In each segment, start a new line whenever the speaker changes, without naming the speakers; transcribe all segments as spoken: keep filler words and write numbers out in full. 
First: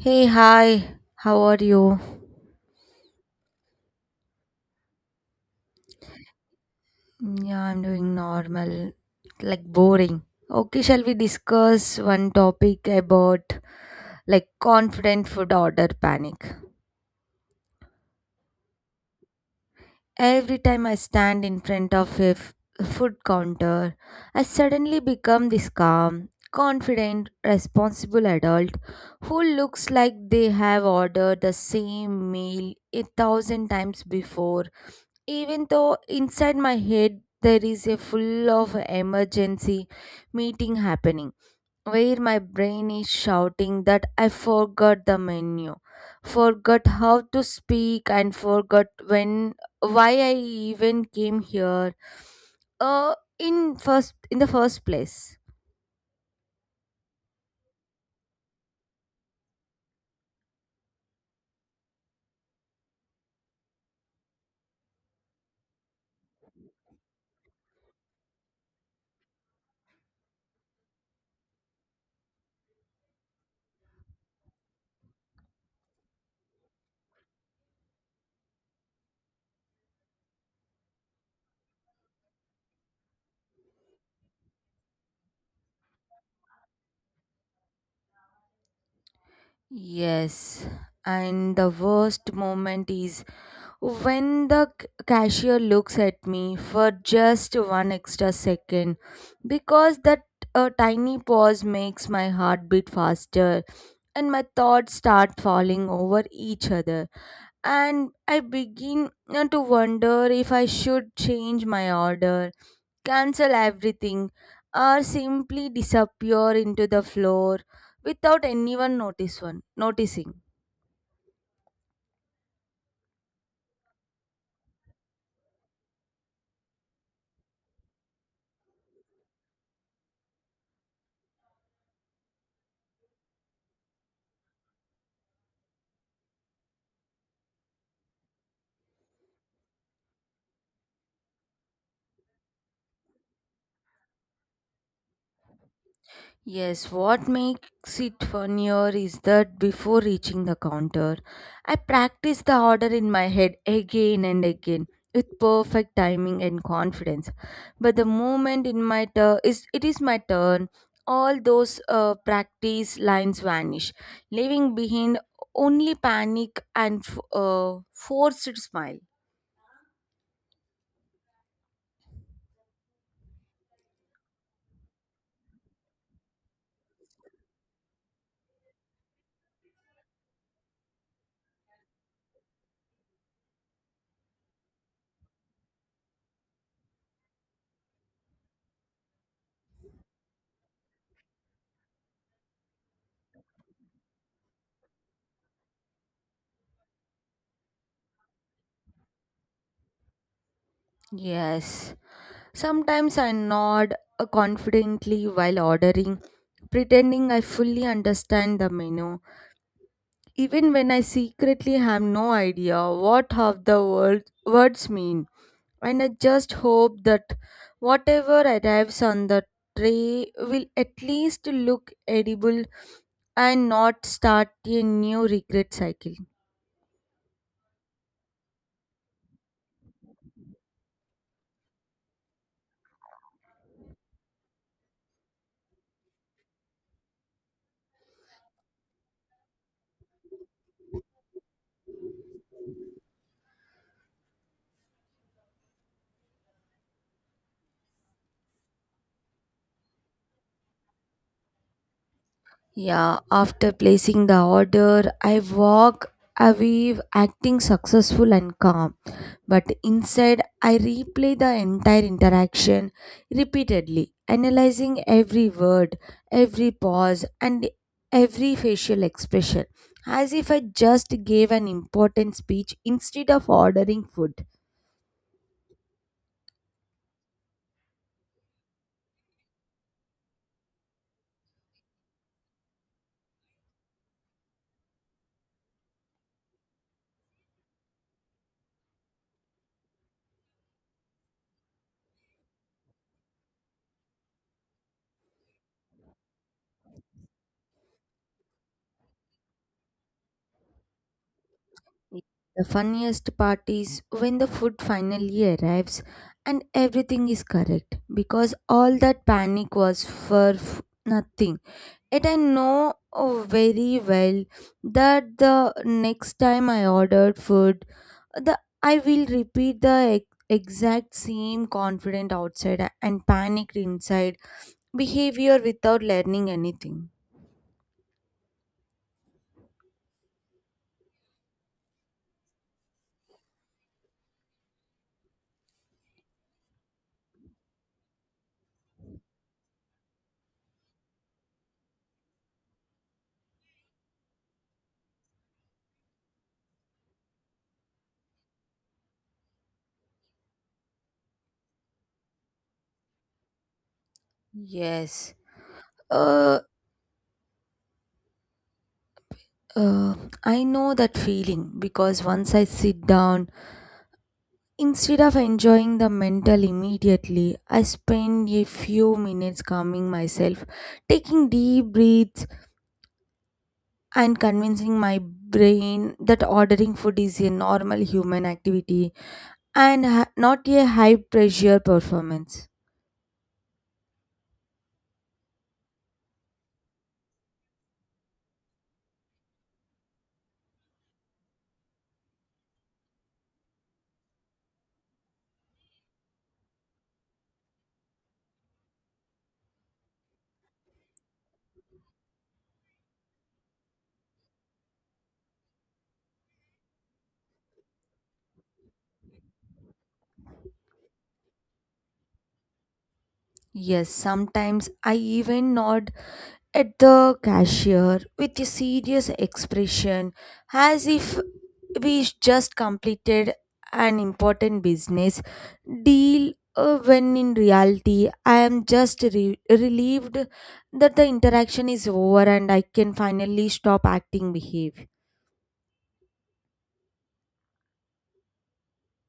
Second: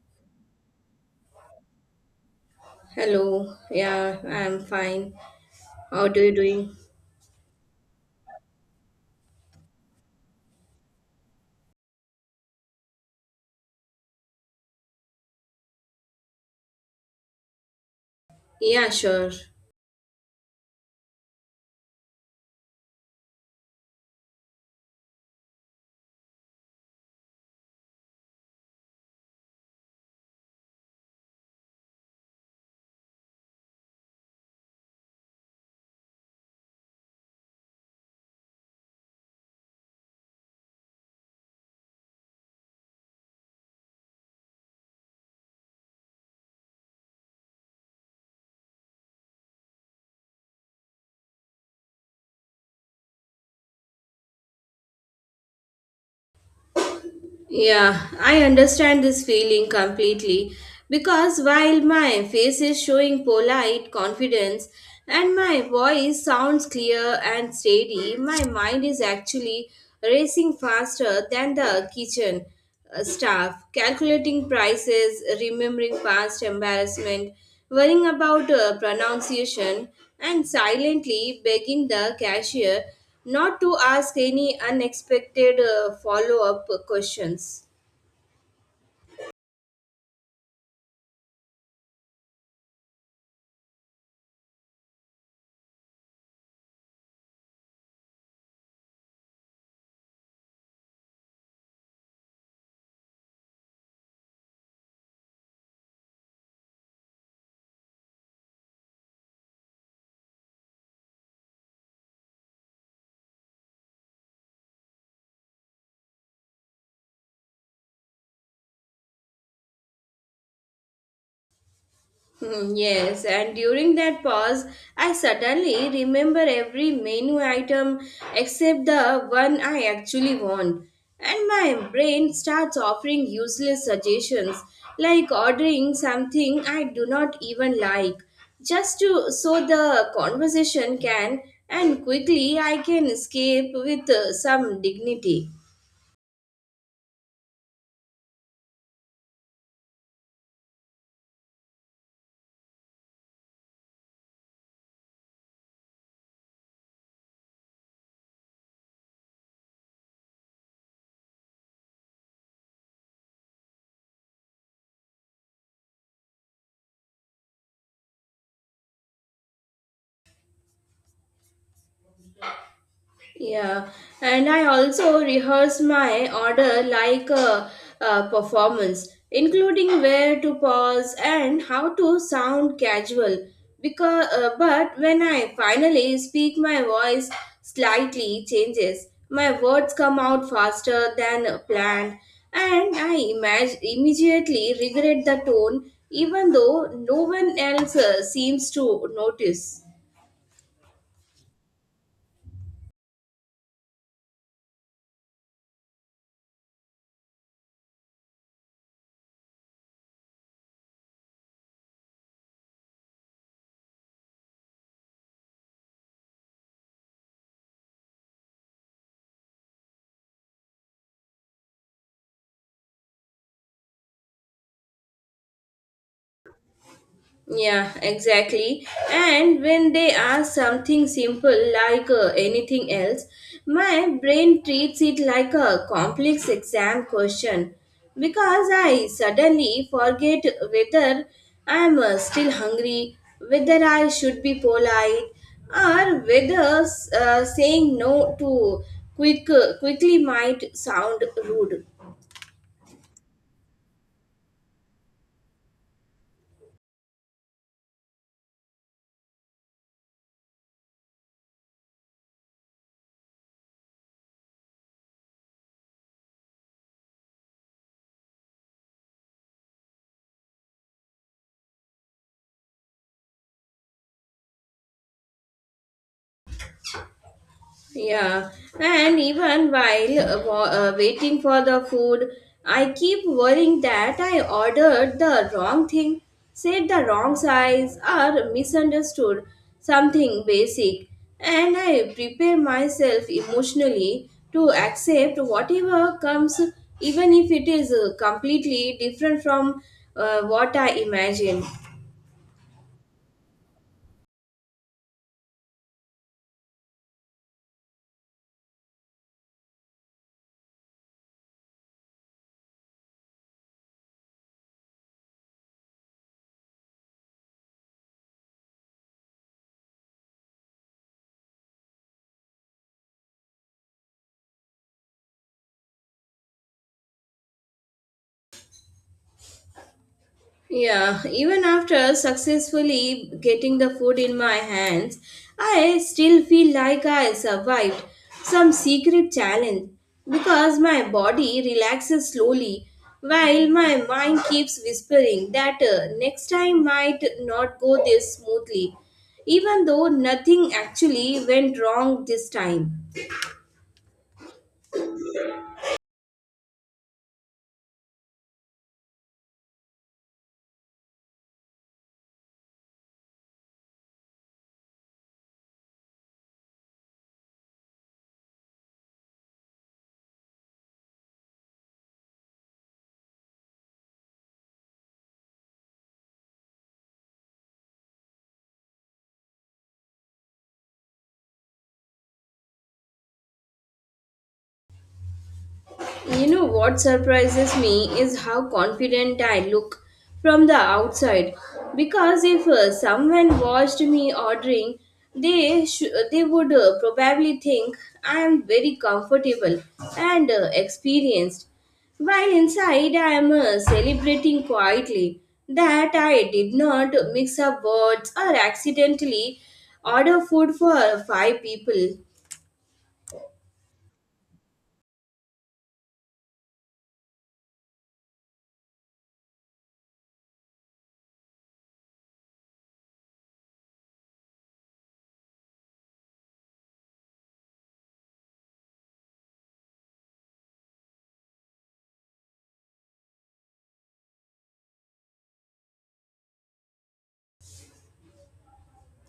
Hey, hi, how are you?
Hello. Yeah, I'm fine. How are you doing?
Mm, yeah, I'm doing normal, like boring. Okay, shall we discuss one topic about like confident food order panic?
Yeah, sure.
Every time I stand in front of a f- food counter, I suddenly become this calm, confident, responsible adult who looks like they have ordered the same meal a thousand times before, even though inside my head there is a full of emergency meeting happening, where my brain is shouting that I forgot the menu, forgot how to speak, and forgot when, why I even came here uh in first in the first place.
Yeah, I understand this feeling completely because while my face is showing polite confidence and my voice sounds clear and steady, my mind is actually racing faster than the kitchen uh, staff, calculating prices, remembering past embarrassment, worrying about uh, pronunciation, and silently begging the cashier not to ask any unexpected uh, follow up questions.
Yes, and the worst moment is when the c- cashier looks at me for just one extra second, because that uh, tiny pause makes my heart beat faster and my thoughts start falling over each other, and I begin uh, to wonder if I should change my order, cancel everything, or simply disappear into the floor without anyone notice one, noticing.
Hmm, yes, and during that pause, I suddenly remember every menu item except the one I actually want. And my brain starts offering useless suggestions like ordering something I do not even like just to so the conversation can and quickly I can escape with uh, some dignity.
Yes, what makes it funnier is that before reaching the counter, I practice the order in my head again and again with perfect timing and confidence. But the moment in my turn is it is my turn, all those uh, practice lines vanish, leaving behind only panic and f- uh, forced smile.
Yeah, and I also rehearse my order like a, a performance, including where to pause and how to sound casual. Because, uh, but when I finally speak, my voice slightly changes. My words come out faster than planned, and I imag- immediately regret the tone, even though no one else uh, seems to notice.
Yes. Sometimes I nod uh, confidently while ordering, pretending I fully understand the menu, even when I secretly have no idea what half the word, words mean. And I just hope that whatever arrives on the tray will at least look edible and not start a new regret cycle.
Yeah, exactly. And when they ask something simple like uh, anything else, my brain treats it like a complex exam question because I suddenly forget whether I'm uh, still hungry, whether I should be polite, or whether uh, saying no to quick uh, quickly might sound rude.
Yeah, after placing the order, I walk away acting successful and calm. But inside, I replay the entire interaction repeatedly, analyzing every word, every pause, and every facial expression as if I just gave an important speech instead of ordering food.
Yeah, and even while uh, wa- uh, waiting for the food, I keep worrying that I ordered the wrong thing, said the wrong size, or misunderstood something basic. And I prepare myself emotionally to accept whatever comes, even if it is uh, completely different from uh, what I imagined.
The funniest part is when the food finally arrives and everything is correct because all that panic was for f- nothing. Yet I know, oh, very well that the next time I ordered food, the I will repeat the ex- exact same confident outside and panicked inside behavior without learning anything.
Yeah, even after successfully getting the food in my hands, I still feel like I survived some secret challenge because my body relaxes slowly while my mind keeps whispering that uh, next time might not go this smoothly, even though nothing actually went wrong this time.
Yes. Uh, Uh, I know that feeling because once I sit down, instead of enjoying the mental immediately, I spend a few minutes calming myself, taking deep breaths, and convincing my brain that ordering food is a normal human activity and ha- not a high pressure performance.
You know what surprises me is how confident I look from the outside. Because if uh, someone watched me ordering, they sh- they would uh, probably think I am very comfortable and uh, experienced. While inside, I am uh, celebrating quietly that I did not mix up words or accidentally order food for five people.
Yes, sometimes I even nod at the cashier with a serious expression as if we just completed an important business deal, uh, when in reality I am just re- relieved that the interaction is over and I can finally stop acting behave.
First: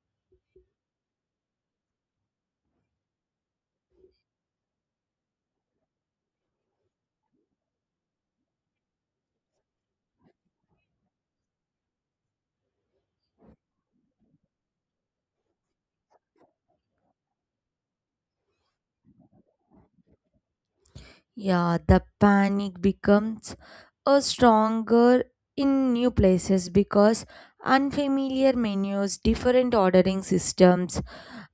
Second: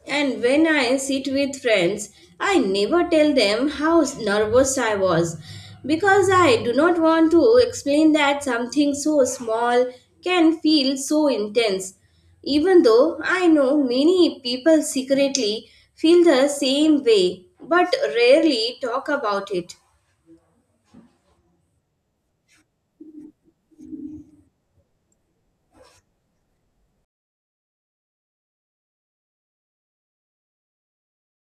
And when I sit with friends, I never tell them how nervous I was because I do not want to explain that something so small can feel so intense. Even though I know many people secretly feel the same way but rarely talk about it.
Yeah, the panic becomes a stronger in new places because unfamiliar menus, different ordering systems,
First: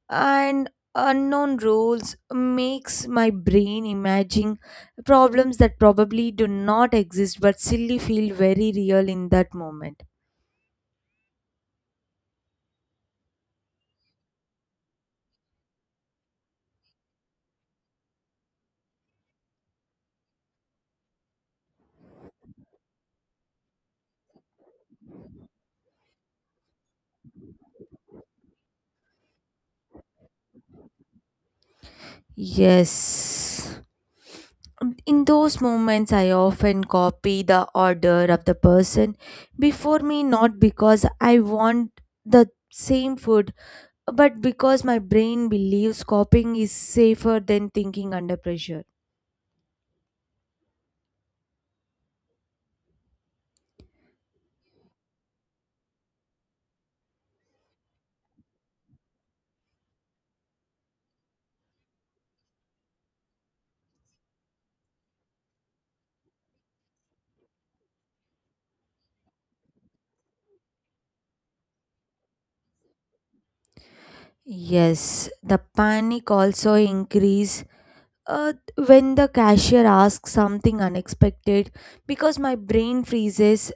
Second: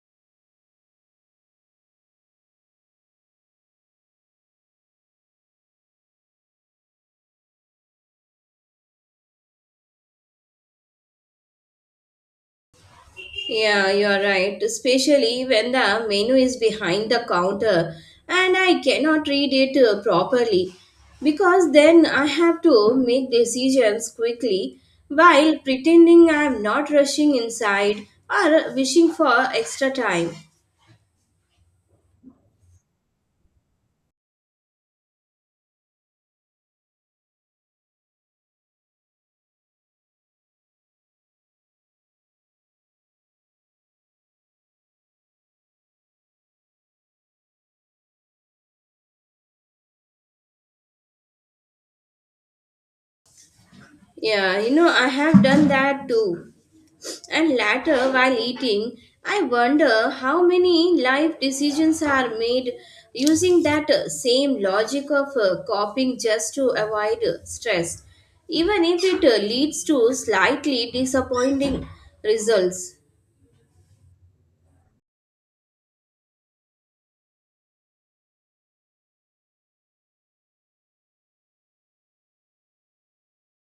and unknown rules makes my brain imagine problems that probably do not exist but still feel very real in that moment.
Yeah, you are right, especially when the menu is behind the counter and I cannot read it uh, properly because then I have to make decisions quickly while pretending I am not rushing inside or wishing for extra time.
Yes, in those moments I often copy the order of the person before me, not because I want the same food, but because my brain believes copying is safer than thinking under pressure.
Yeah, you know, I have done that too. And later, while eating, I wonder how many life decisions are made using that uh, same logic of uh, coping just to avoid uh, stress, even if it uh, leads to slightly disappointing results.
Yes, the panic also increase uh, when the cashier asks something unexpected because my brain freezes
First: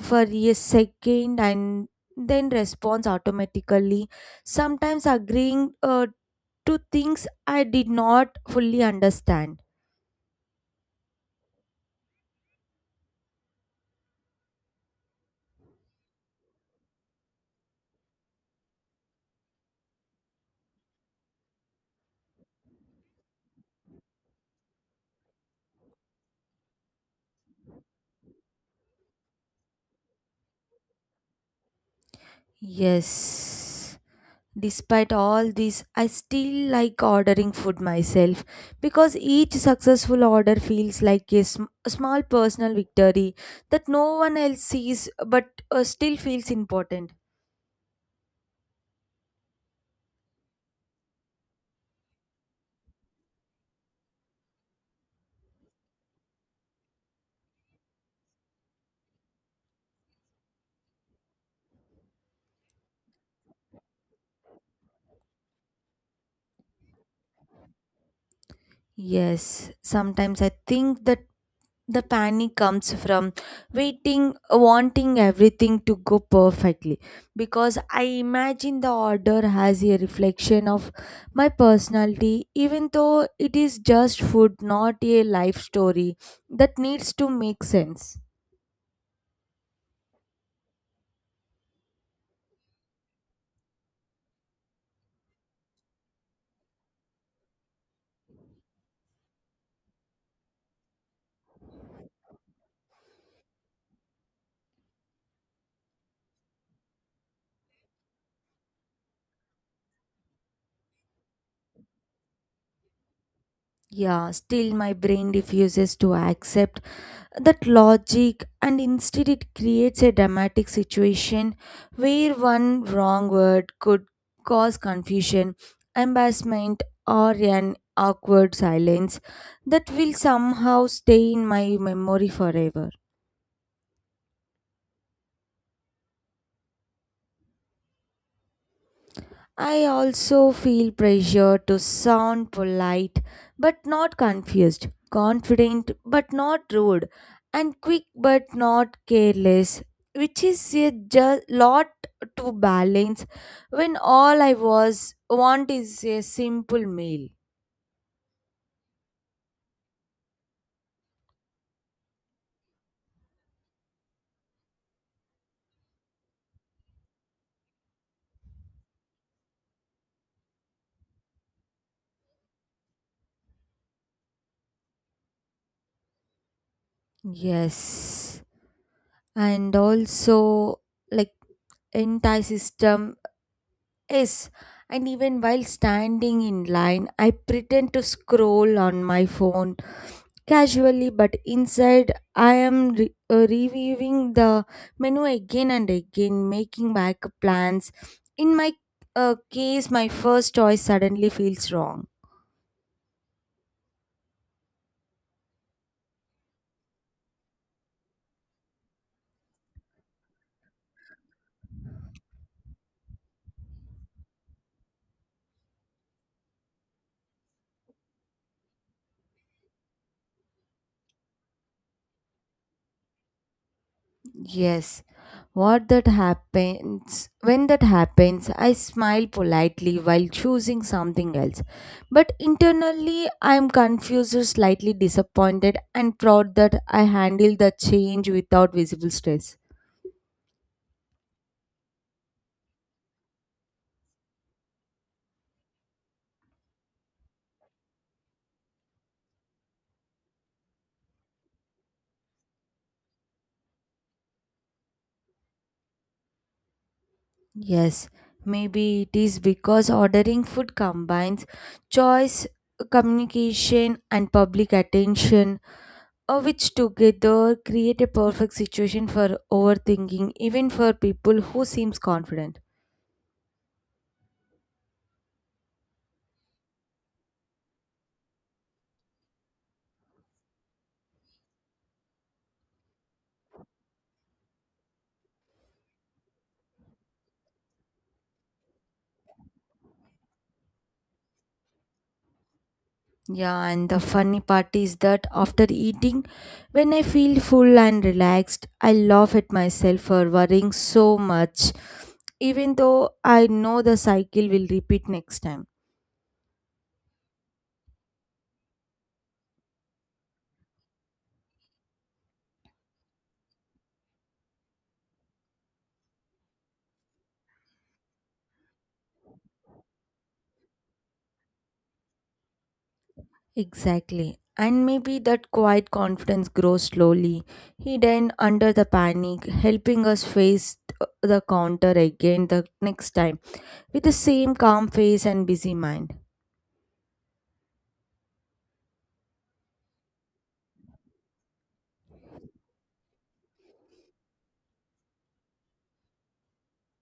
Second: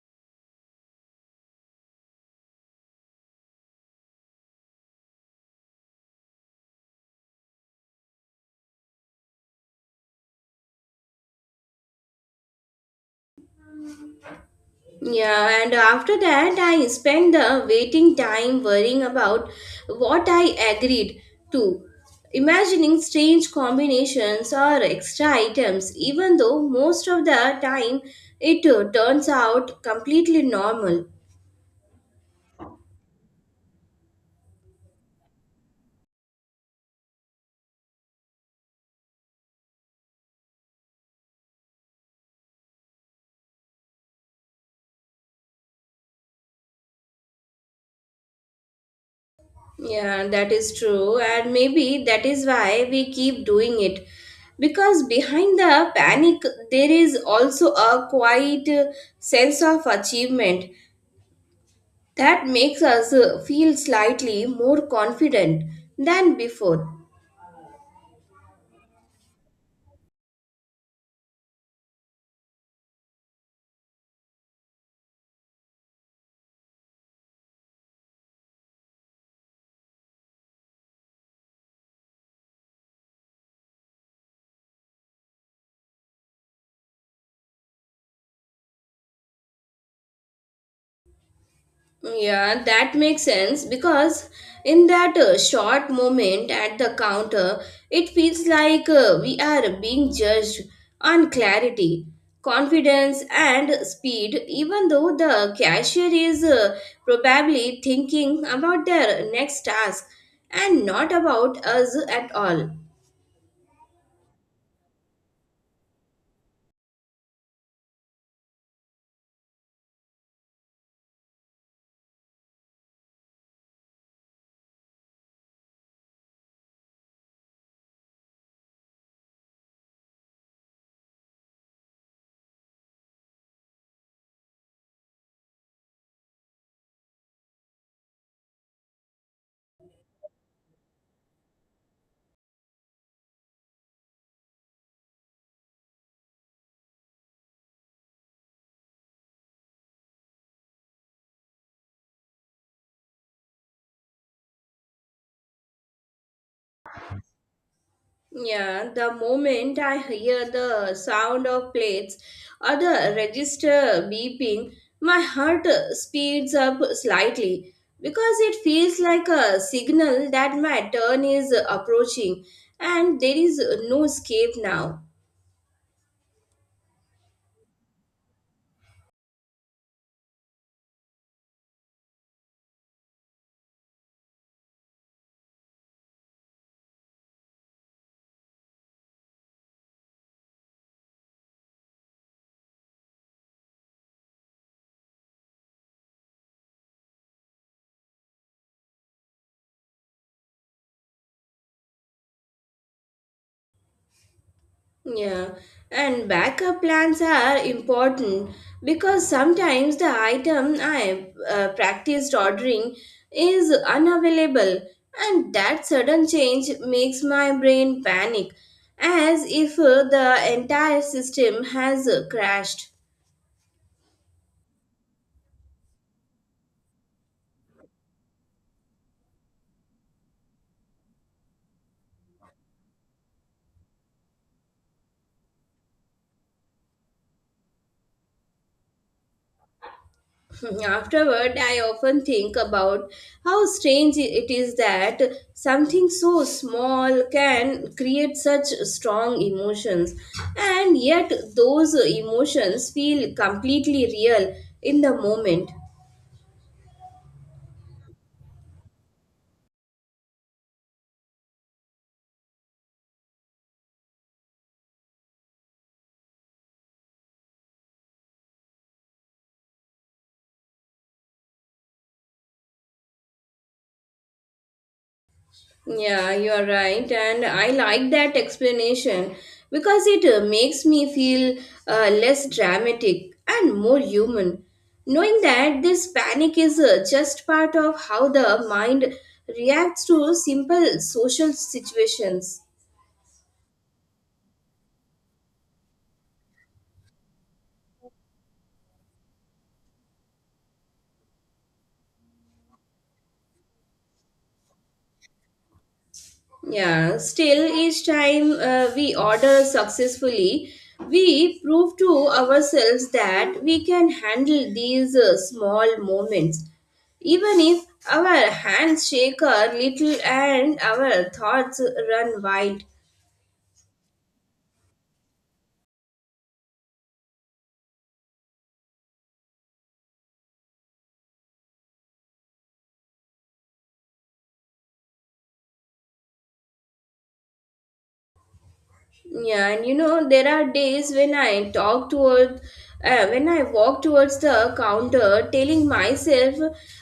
for a second and then responds automatically, sometimes agreeing uh, to things I did not fully understand.
Yeah, and after that, I spent the waiting time worrying about what I agreed to, imagining strange combinations or extra items, even though most of the time it uh, turns out completely normal.
Yes, despite all this, I still like ordering food myself because each successful order feels like a, sm- a small personal victory that no one else sees but uh, still feels important.
Yeah, that is true, and maybe that is why we keep doing it. Because behind the panic, there is also a quiet uh, sense of achievement that makes us uh, feel slightly more confident than before.
Yes, sometimes I think that the panic comes from waiting, wanting everything to go perfectly because I imagine the order has a reflection of my personality, even though it is just food, not a life story that needs to make sense.
Yeah, that makes sense because in that uh, short moment at the counter, it feels like uh, we are being judged on clarity, confidence, and speed, even though the cashier is uh, probably thinking about their next task and not about us at all.
Yeah, still my brain refuses to accept that logic, and instead, it creates a dramatic situation where one wrong word could cause confusion, embarrassment, or an awkward silence that will somehow stay in my memory forever. I also feel pressure to sound polite but not confused, confident but not rude, and quick but not careless, which is a ju- lot to balance when all I was want is a simple meal.
Yeah, the moment I hear the sound of plates or the register beeping, my heart uh, speeds up slightly because it feels like a signal that my turn is approaching and there is no escape now.
Yes, and also, like, anti system is. And even while standing in line, I pretend to scroll on my phone casually, but inside I am re- uh, reviewing the menu again and again, making backup plans. In my uh, case, my first choice suddenly feels wrong.
Yeah, and backup plans are important because sometimes the item I uh, practiced ordering is unavailable, and that sudden change makes my brain panic as if uh, the entire system has uh, crashed.
Yes, what that happens when that happens, I smile politely while choosing something else. But internally, I am confused or slightly disappointed and proud that I handled the change without visible stress.
Afterward, I often think about how strange it is that something so small can create such strong emotions, and yet those emotions feel completely real in the moment.
Yes, maybe it is because ordering food combines choice, communication, and public attention, uh, which together create a perfect situation for overthinking, even for people who seems confident.
Yeah, you are right, and I like that explanation because it uh, makes me feel uh, less dramatic and more human. Knowing that this panic is uh, just part of how the mind reacts to simple social situations.
Yeah, and the funny part is that after eating, when I feel full and relaxed, I laugh at myself for worrying so much, even though I know the cycle will repeat next time.
Yeah, still, each time uh, we order successfully, we prove to ourselves that we can handle these uh, small moments. Even if our hands shake a little and our thoughts run wild.
Exactly. And maybe that quiet confidence grows slowly, hidden under the panic, helping us face th- the counter again the next time with the same calm face and busy mind.
Yeah, and you know, there are days when I talk toward, uh, when I walk towards the counter, telling myself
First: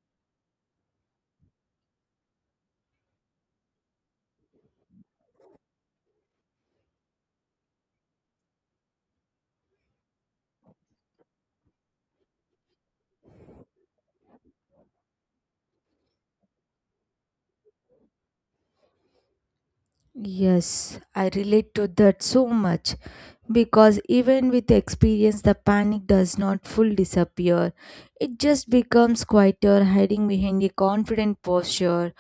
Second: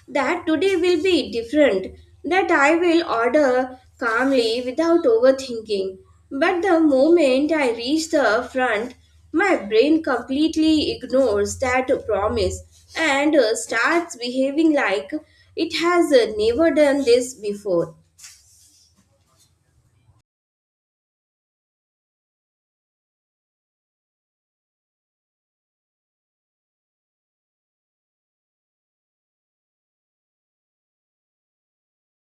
that today will be different, that I will order calmly without overthinking. But the moment I reach the front, my brain completely ignores that promise and uh, starts behaving like it has uh, never done this before.
Yes, I relate to that so much because even with experience, the panic does not full disappear. It just becomes quieter, hiding behind a confident posture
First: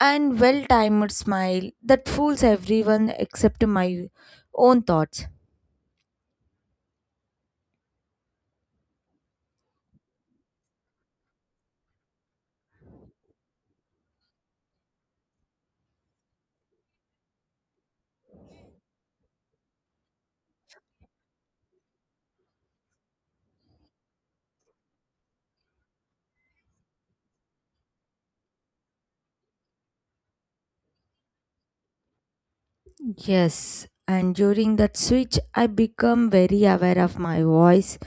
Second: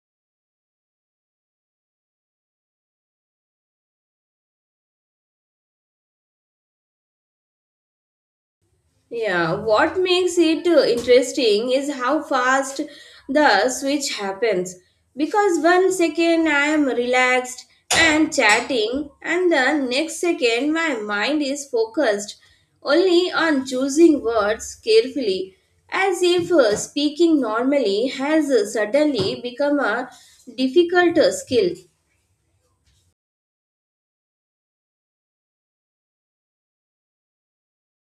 and well timed smile that fools everyone except my own thoughts.
Yeah, what makes it uh, interesting is how fast the switch happens. Because one second I am relaxed and chatting, and the next second my mind is focused only on choosing words carefully, as if uh, speaking normally has uh, suddenly become a difficult uh, skill.
Yes, and during that switch, I become very aware of my voice,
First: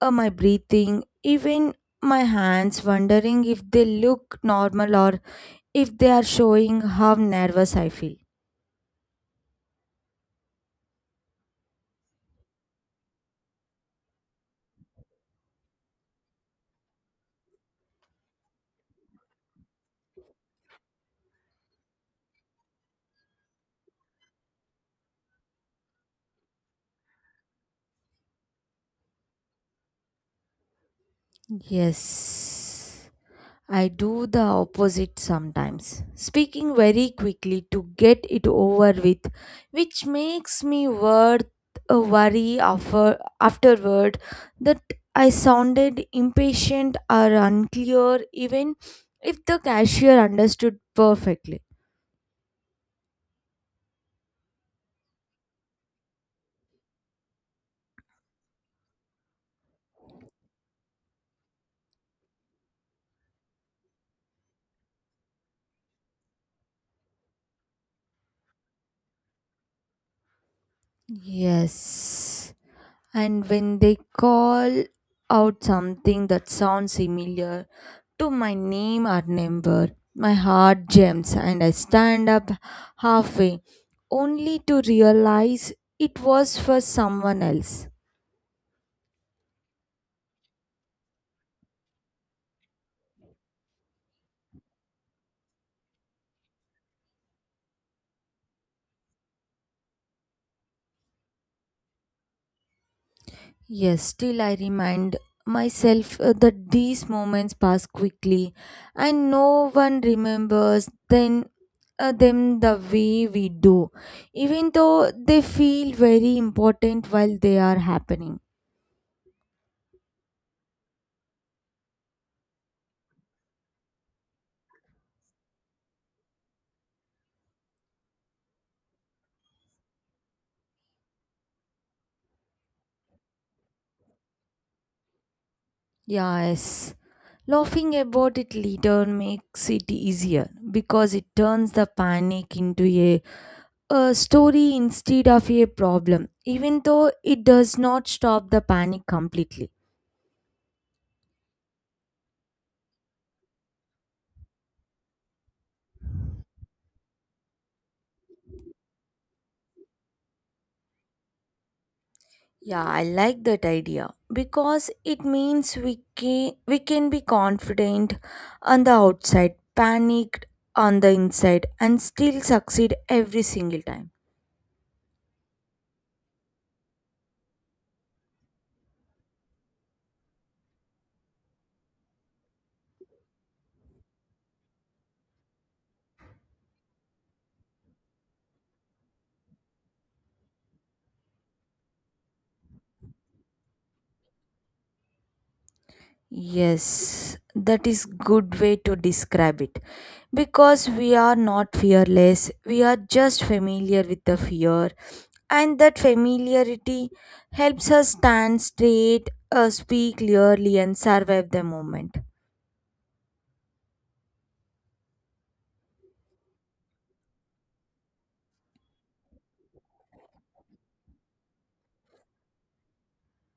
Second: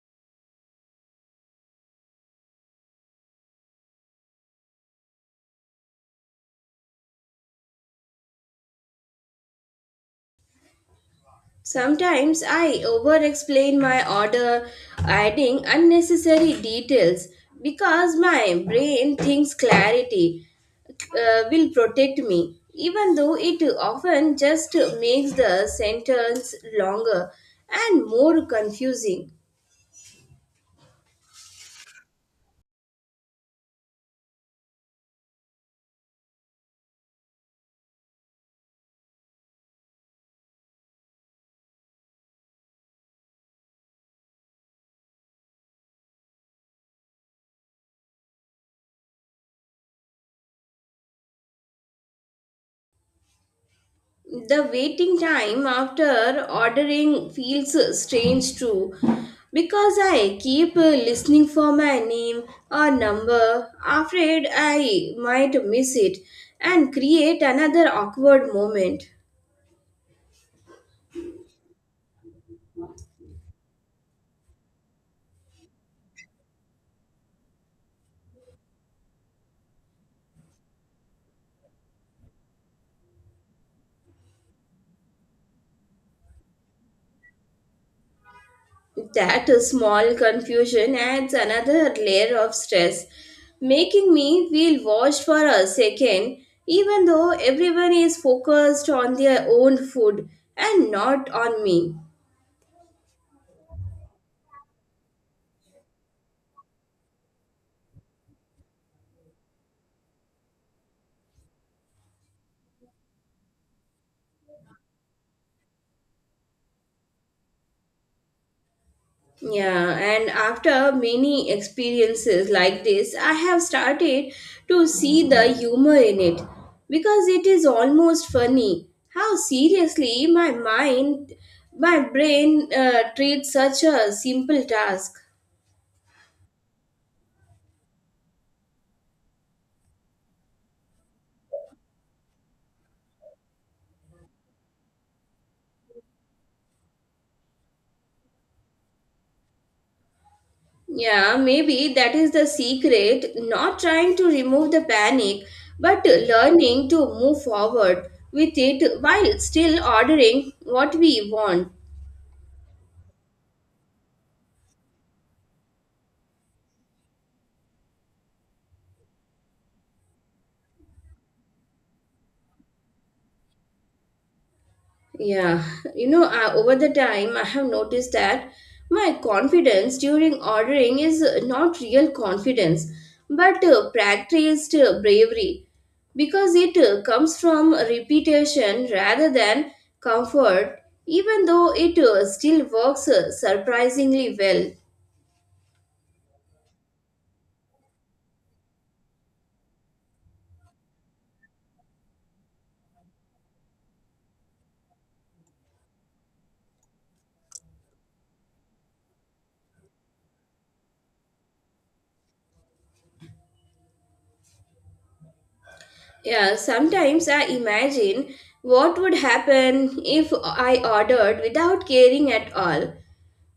uh, my breathing, even my hands, wondering if they look normal or if they are showing how nervous I feel.
Sometimes I over explain my order, adding unnecessary details because my brain thinks clarity uh, will protect me, even though it often just makes the sentence longer and more confusing.
Yes, I do the opposite sometimes, speaking very quickly to get it over with, which makes me worth a worry after, afterward that I sounded impatient or unclear, even if the cashier understood perfectly.
The waiting time after ordering feels strange too because I keep uh, listening for my name or number, afraid I might miss it and create another awkward moment.
Yes. And when they call out something that sounds similar to my name or number, my heart jumps and I stand up halfway, only to realize it was for someone else.
That small confusion adds another layer of stress, making me feel watched for a second, even though everyone is focused on their own food and not on me.
Yes, still I remind myself uh, that these moments pass quickly and no one remembers then uh, them the way we do, even though they feel very important while they are happening.
Yeah, and after many experiences like this, I have started to see the humor in it because it is almost funny how seriously my mind, my brain uh, treats such a simple task.
Yes. Laughing about it later makes it easier because it turns the panic into a, a story instead of a problem, even though it does not stop the panic completely.
Yeah, maybe that is the secret, not trying to remove the panic but learning to move forward with it while still ordering what we want.
Yeah, I like that idea because it means we can, we can be confident on the outside, panicked on the inside, and still succeed every single time.
Yeah, you know, uh, over the time, I have noticed that my confidence during ordering is uh, not real confidence, but uh, practiced uh, bravery because it uh, comes from repetition rather than comfort, even though it uh, still works uh, surprisingly well.
Yes, that is good way to describe it because we are not fearless. We are just familiar with the fear, and that familiarity helps us stand straight, uh, speak clearly, and survive the moment.
Yeah, sometimes I imagine what would happen if I ordered without caring at all,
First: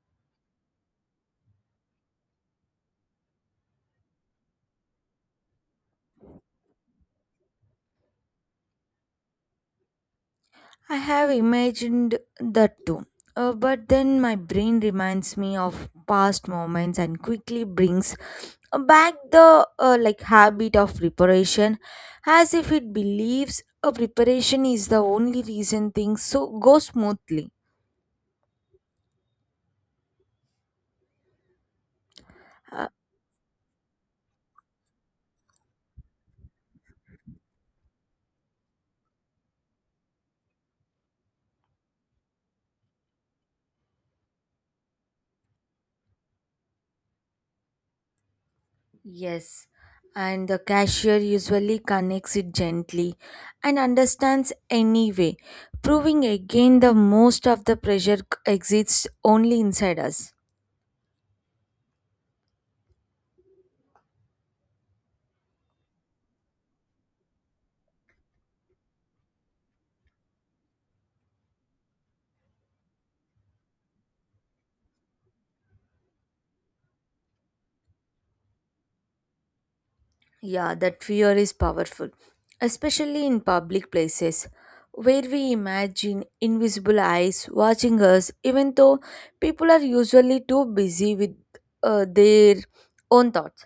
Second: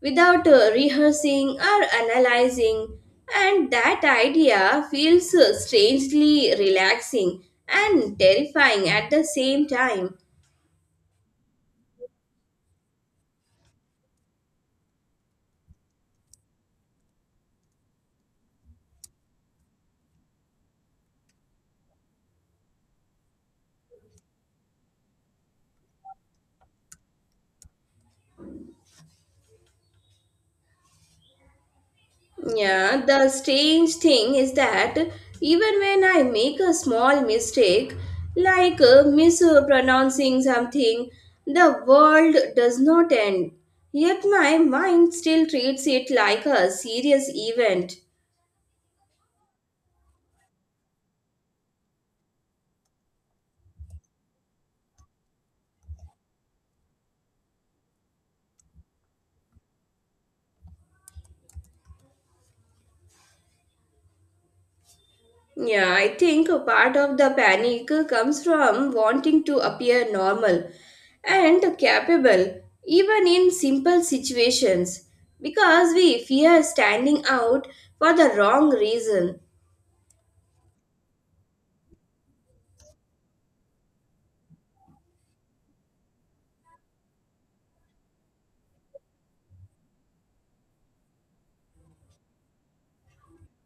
without uh, rehearsing or analyzing, and that idea feels uh, strangely relaxing and terrifying at the same time.
I have imagined that too. Uh, but then my brain reminds me of past moments and quickly brings uh, back the uh, like habit of preparation as if it believes a preparation is the only reason things so go smoothly. Uh,
Yeah, the strange thing is that even when I make a small mistake, like uh, mispronouncing something, the world does not end. Yet my mind still treats it like a serious event.
yes, and the cashier usually connects it gently and understands anyway, proving again the most of the pressure c- exists only inside us.
Yeah, I think a part of the panic comes from wanting to appear normal and capable, even in simple situations, because we fear standing out for the wrong reason.
Yeah, that fear is powerful, especially in public places where we imagine invisible eyes watching us, even though people are usually too busy with uh, their own thoughts.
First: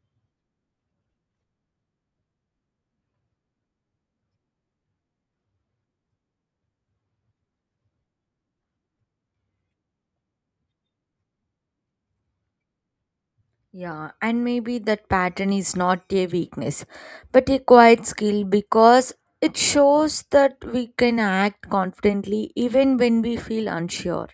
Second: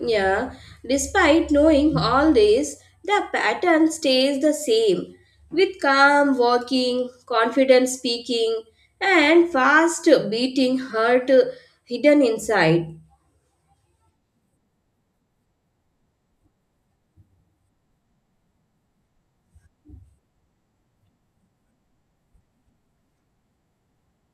Yeah, despite knowing all this, the pattern stays the same with calm walking, confident speaking, and fast beating heart hidden inside.
Yeah, and maybe that pattern is not a weakness, but a quiet skill because it shows that we can act confidently even when we feel unsure.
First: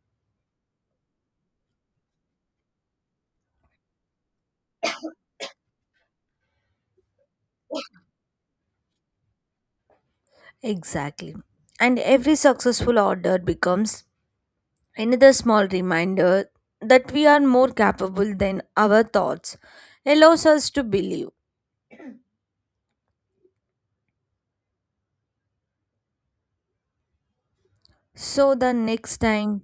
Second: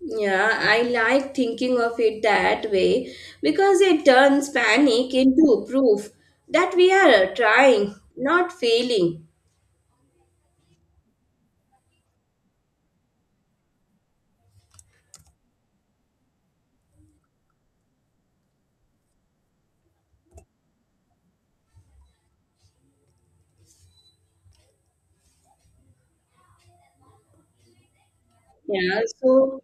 Yeah, I like thinking of it that way because it turns panic into proof that we are uh, trying, not failing.
Exactly. And every successful order becomes another small reminder that we are more capable than our thoughts allows us to believe. So the
Yeah,
next
so,
time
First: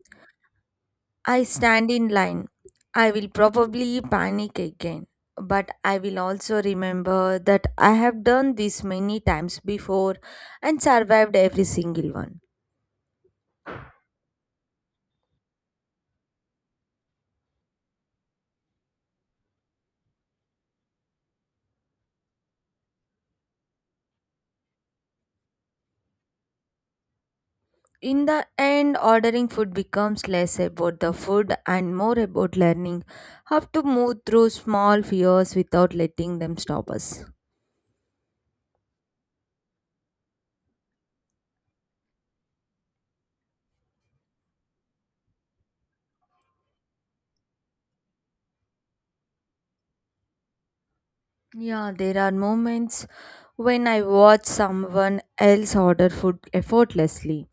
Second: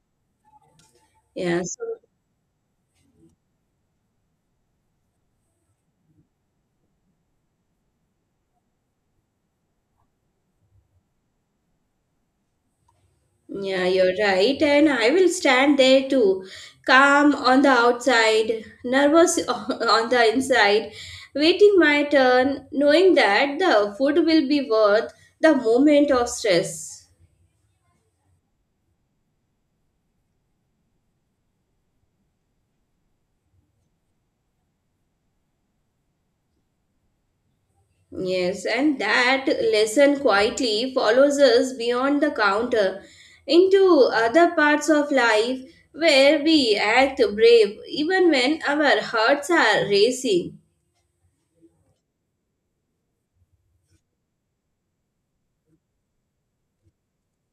I
yeah, so,
stand in line, I will probably panic again. But I will also remember that I have done this many times before and survived every single one.
yeah, you're right. And I will stand there too, calm on the outside, nervous on the inside, waiting my turn, knowing that the food will be worth the moment of stress.
In the end, ordering food becomes less about the food and more about learning how to move through small fears without letting them stop us.
Yes, and that lesson quietly follows us beyond the counter into other parts of life where we act brave even when our hearts are racing.
Yeah, there are moments when I watch someone else order food effortlessly,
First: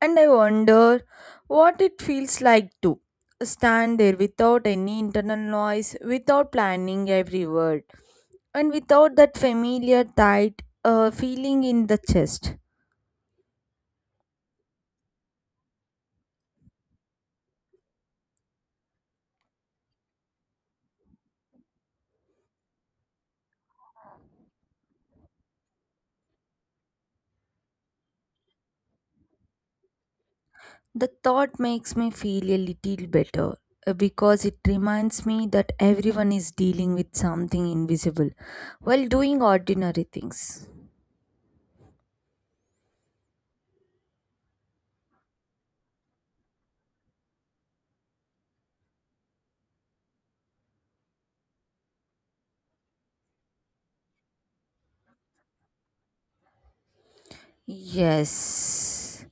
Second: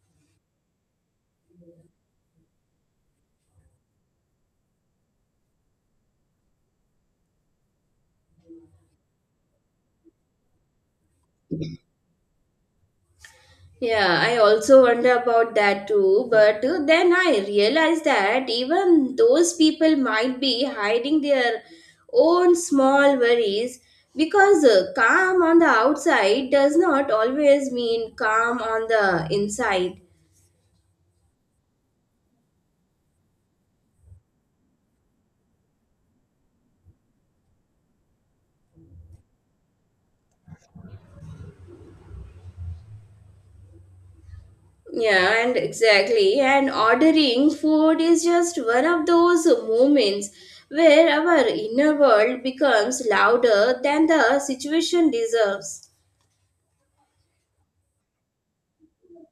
and I wonder what it feels like to stand there without any internal noise, without planning every word, and without that familiar tight uh, feeling in the chest.
Yeah, I also wonder about that too, but then I realized that even those people might be hiding their own small worries because uh, calm on the outside does not always mean calm on the inside.
The thought makes me feel a little better uh, because it reminds me that everyone is dealing with something invisible while doing ordinary things.
Yeah, and exactly. And ordering food is just one of those moments where our inner world becomes louder than the situation deserves.
Yes.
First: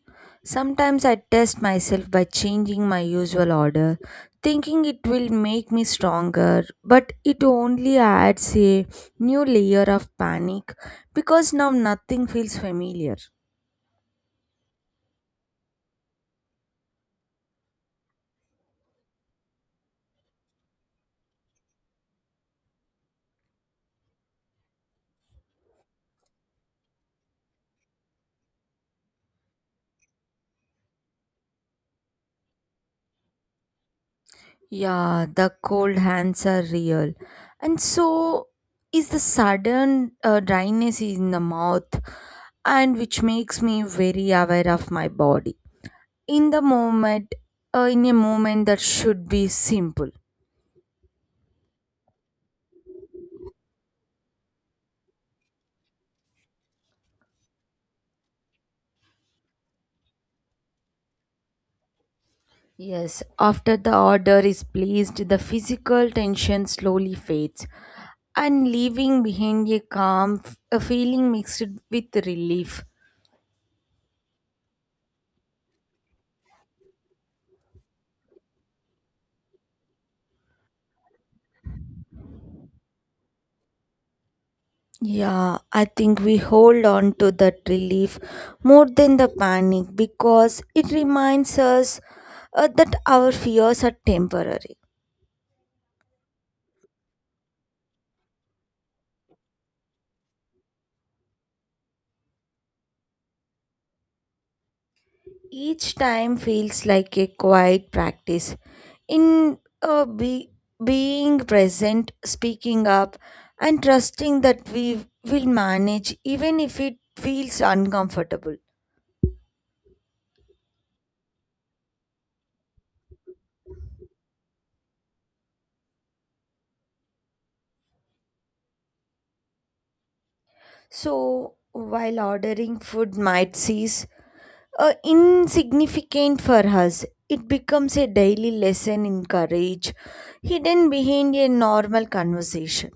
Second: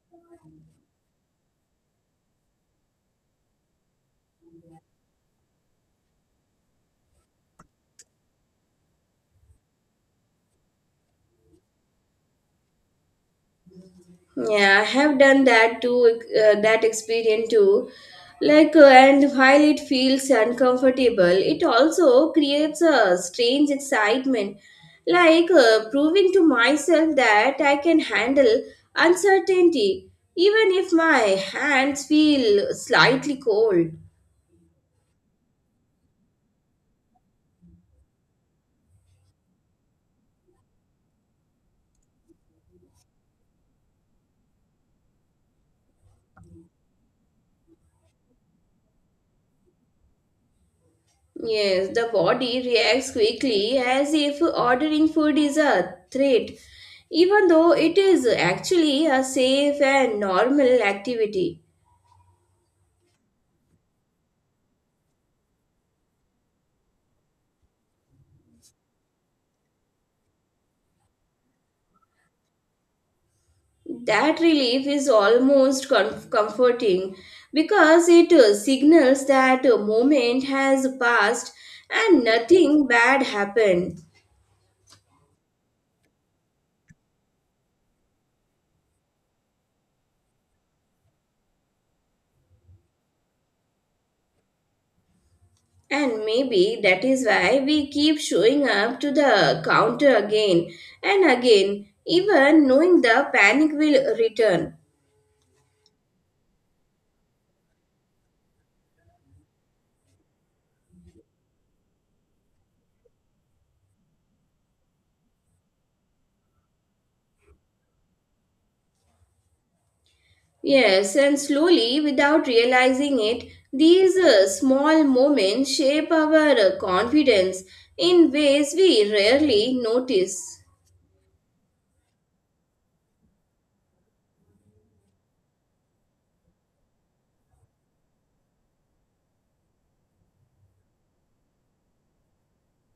Sometimes I test myself by changing my usual order, thinking it will make me stronger, but it only adds a new layer of panic because now nothing feels familiar.
Yeah, I have done that too, uh, that experience too. Like, uh, and while it feels uncomfortable, it also creates a strange excitement. Like, uh, proving to myself that I can handle uncertainty, even if my hands feel slightly cold.
Yeah, the cold hands are real. And so is the sudden uh, dryness in the mouth, and which makes me very aware of my body in the moment uh, in a moment that should be simple.
Yes, the body reacts quickly as if ordering food is a threat, even though it is actually a safe and normal activity.
Yes, after the order is placed, the physical tension slowly fades, and leaving behind a calm f- a feeling mixed with relief.
That relief is almost com- comforting because it uh, signals that a moment has passed and nothing bad happened.
Yeah, I think we hold on to that relief more than the panic because it reminds us uh, that our fears are temporary.
And maybe that is why we keep showing up to the counter again and again, even knowing the panic will return.
Each time feels like a quiet practice in uh, be, being present, speaking up, and trusting that we will manage even if it feels uncomfortable.
Yes, and slowly, without realizing it, these uh, small moments shape our uh, confidence in ways we rarely notice.
So, while ordering food might cease uh, insignificant for us, it becomes a daily lesson in courage hidden behind a normal conversation.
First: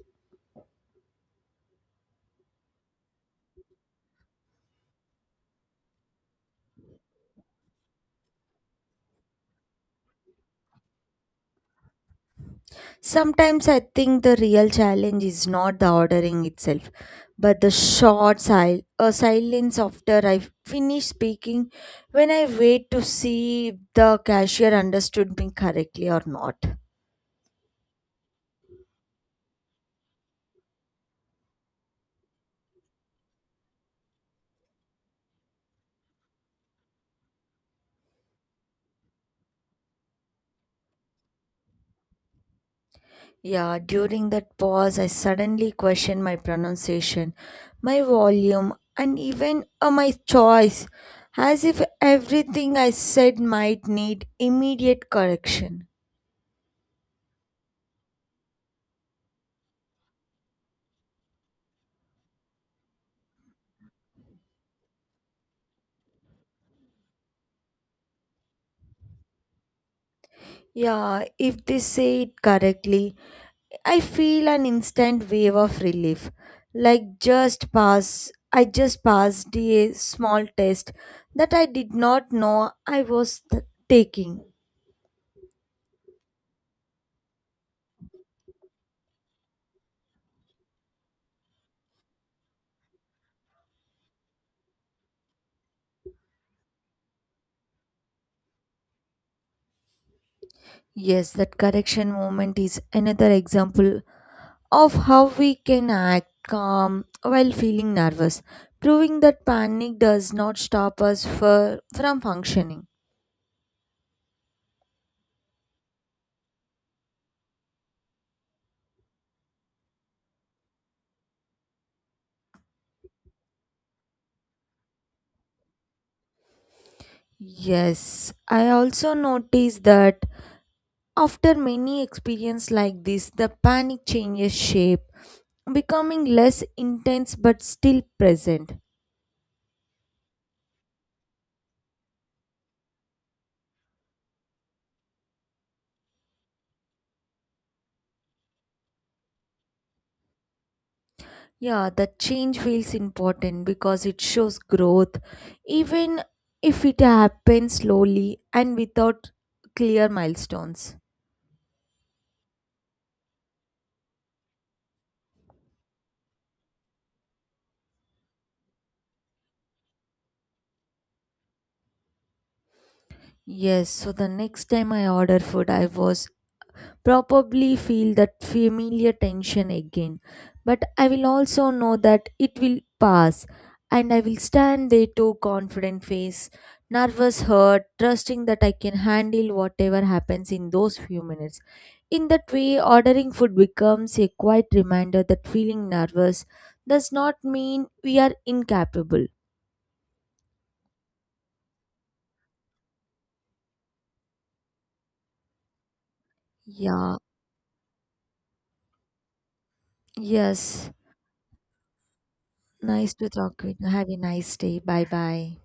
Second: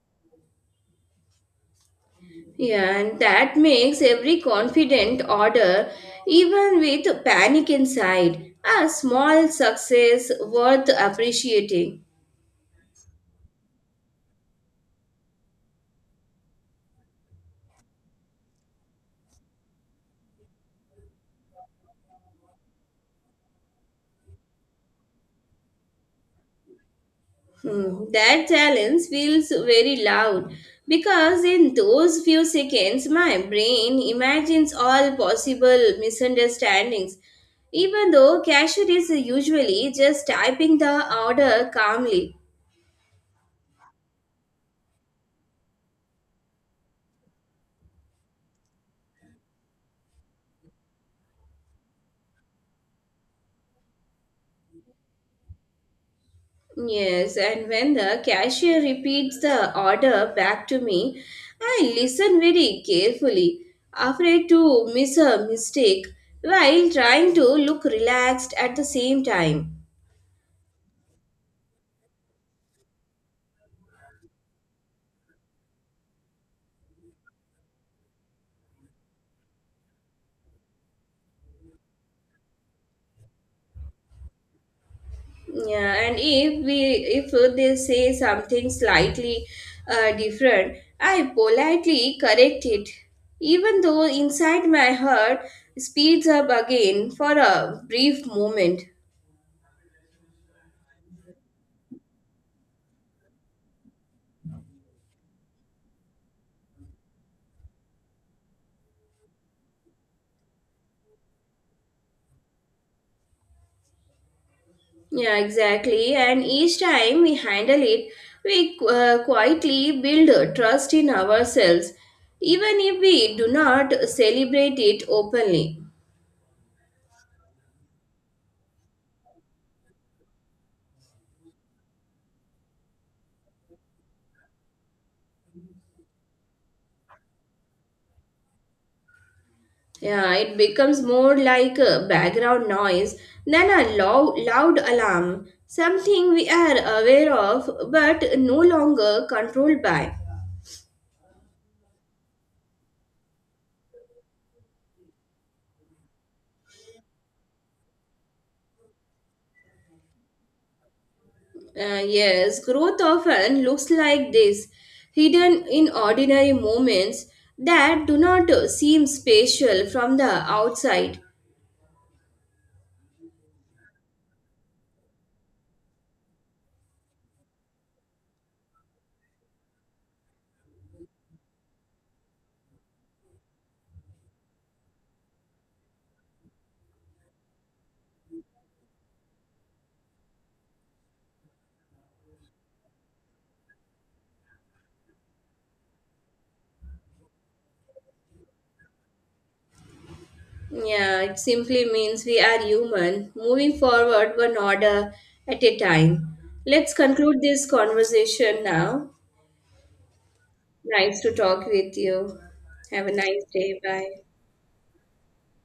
Yeah, and that makes every confident order, even with panic inside, a small success worth appreciating.
Sometimes I think the real challenge is not the ordering itself, but the short sil- uh, silence after I finish speaking, when I wait to see if the cashier understood me correctly or not.
Hmm, that challenge feels very loud because in those few seconds, my brain imagines all possible misunderstandings, even though cashier is usually just typing the order calmly.
Yeah, during that pause, I suddenly question my pronunciation, my volume, and even uh, my choice, as if everything I said might need immediate correction.
Yes, and when the cashier repeats the order back to me, I listen very carefully, afraid to miss a mistake while trying to look relaxed at the same time.
Yeah, if they say it correctly, I feel an instant wave of relief. Like just pass I just passed a small test that I did not know I was th- taking.
Yeah, and if we if they say something slightly uh, different, I politely correct it, even though inside my heart speeds up again for a brief moment.
Yes, that correction moment is another example of how we can act calm while feeling nervous, proving that panic does not stop us for, from functioning.
Yeah, exactly. And each time we handle it, we uh, quietly build a trust in ourselves, even if we do not celebrate it openly.
Yes, I also noticed that after many experiences like this, the panic changes shape, becoming less intense but still present.
Yeah, it becomes more like a background noise than a loud, loud alarm, something we are aware of but no longer controlled by.
Yeah, the change feels important because it shows growth, even if it happens slowly and without clear milestones.
Uh, yes, growth often looks like this, hidden in ordinary moments that do not uh, seem special from the outside.
Yes, so the next time I order food, I was probably feel that familiar tension again. But I will also know that it will pass, and I will stand there too confident face, nervous hurt, trusting that I can handle whatever happens in those few minutes. In that way, ordering food becomes a quiet reminder that feeling nervous does not mean we are incapable.
Yeah, it simply means we are human, moving forward one order at a time. Let's
Yeah,
conclude this conversation now.
yes.
Nice to talk with you. Have a
Nice to
nice
talk
day.
with you.
Bye.
Have a nice day. Bye bye.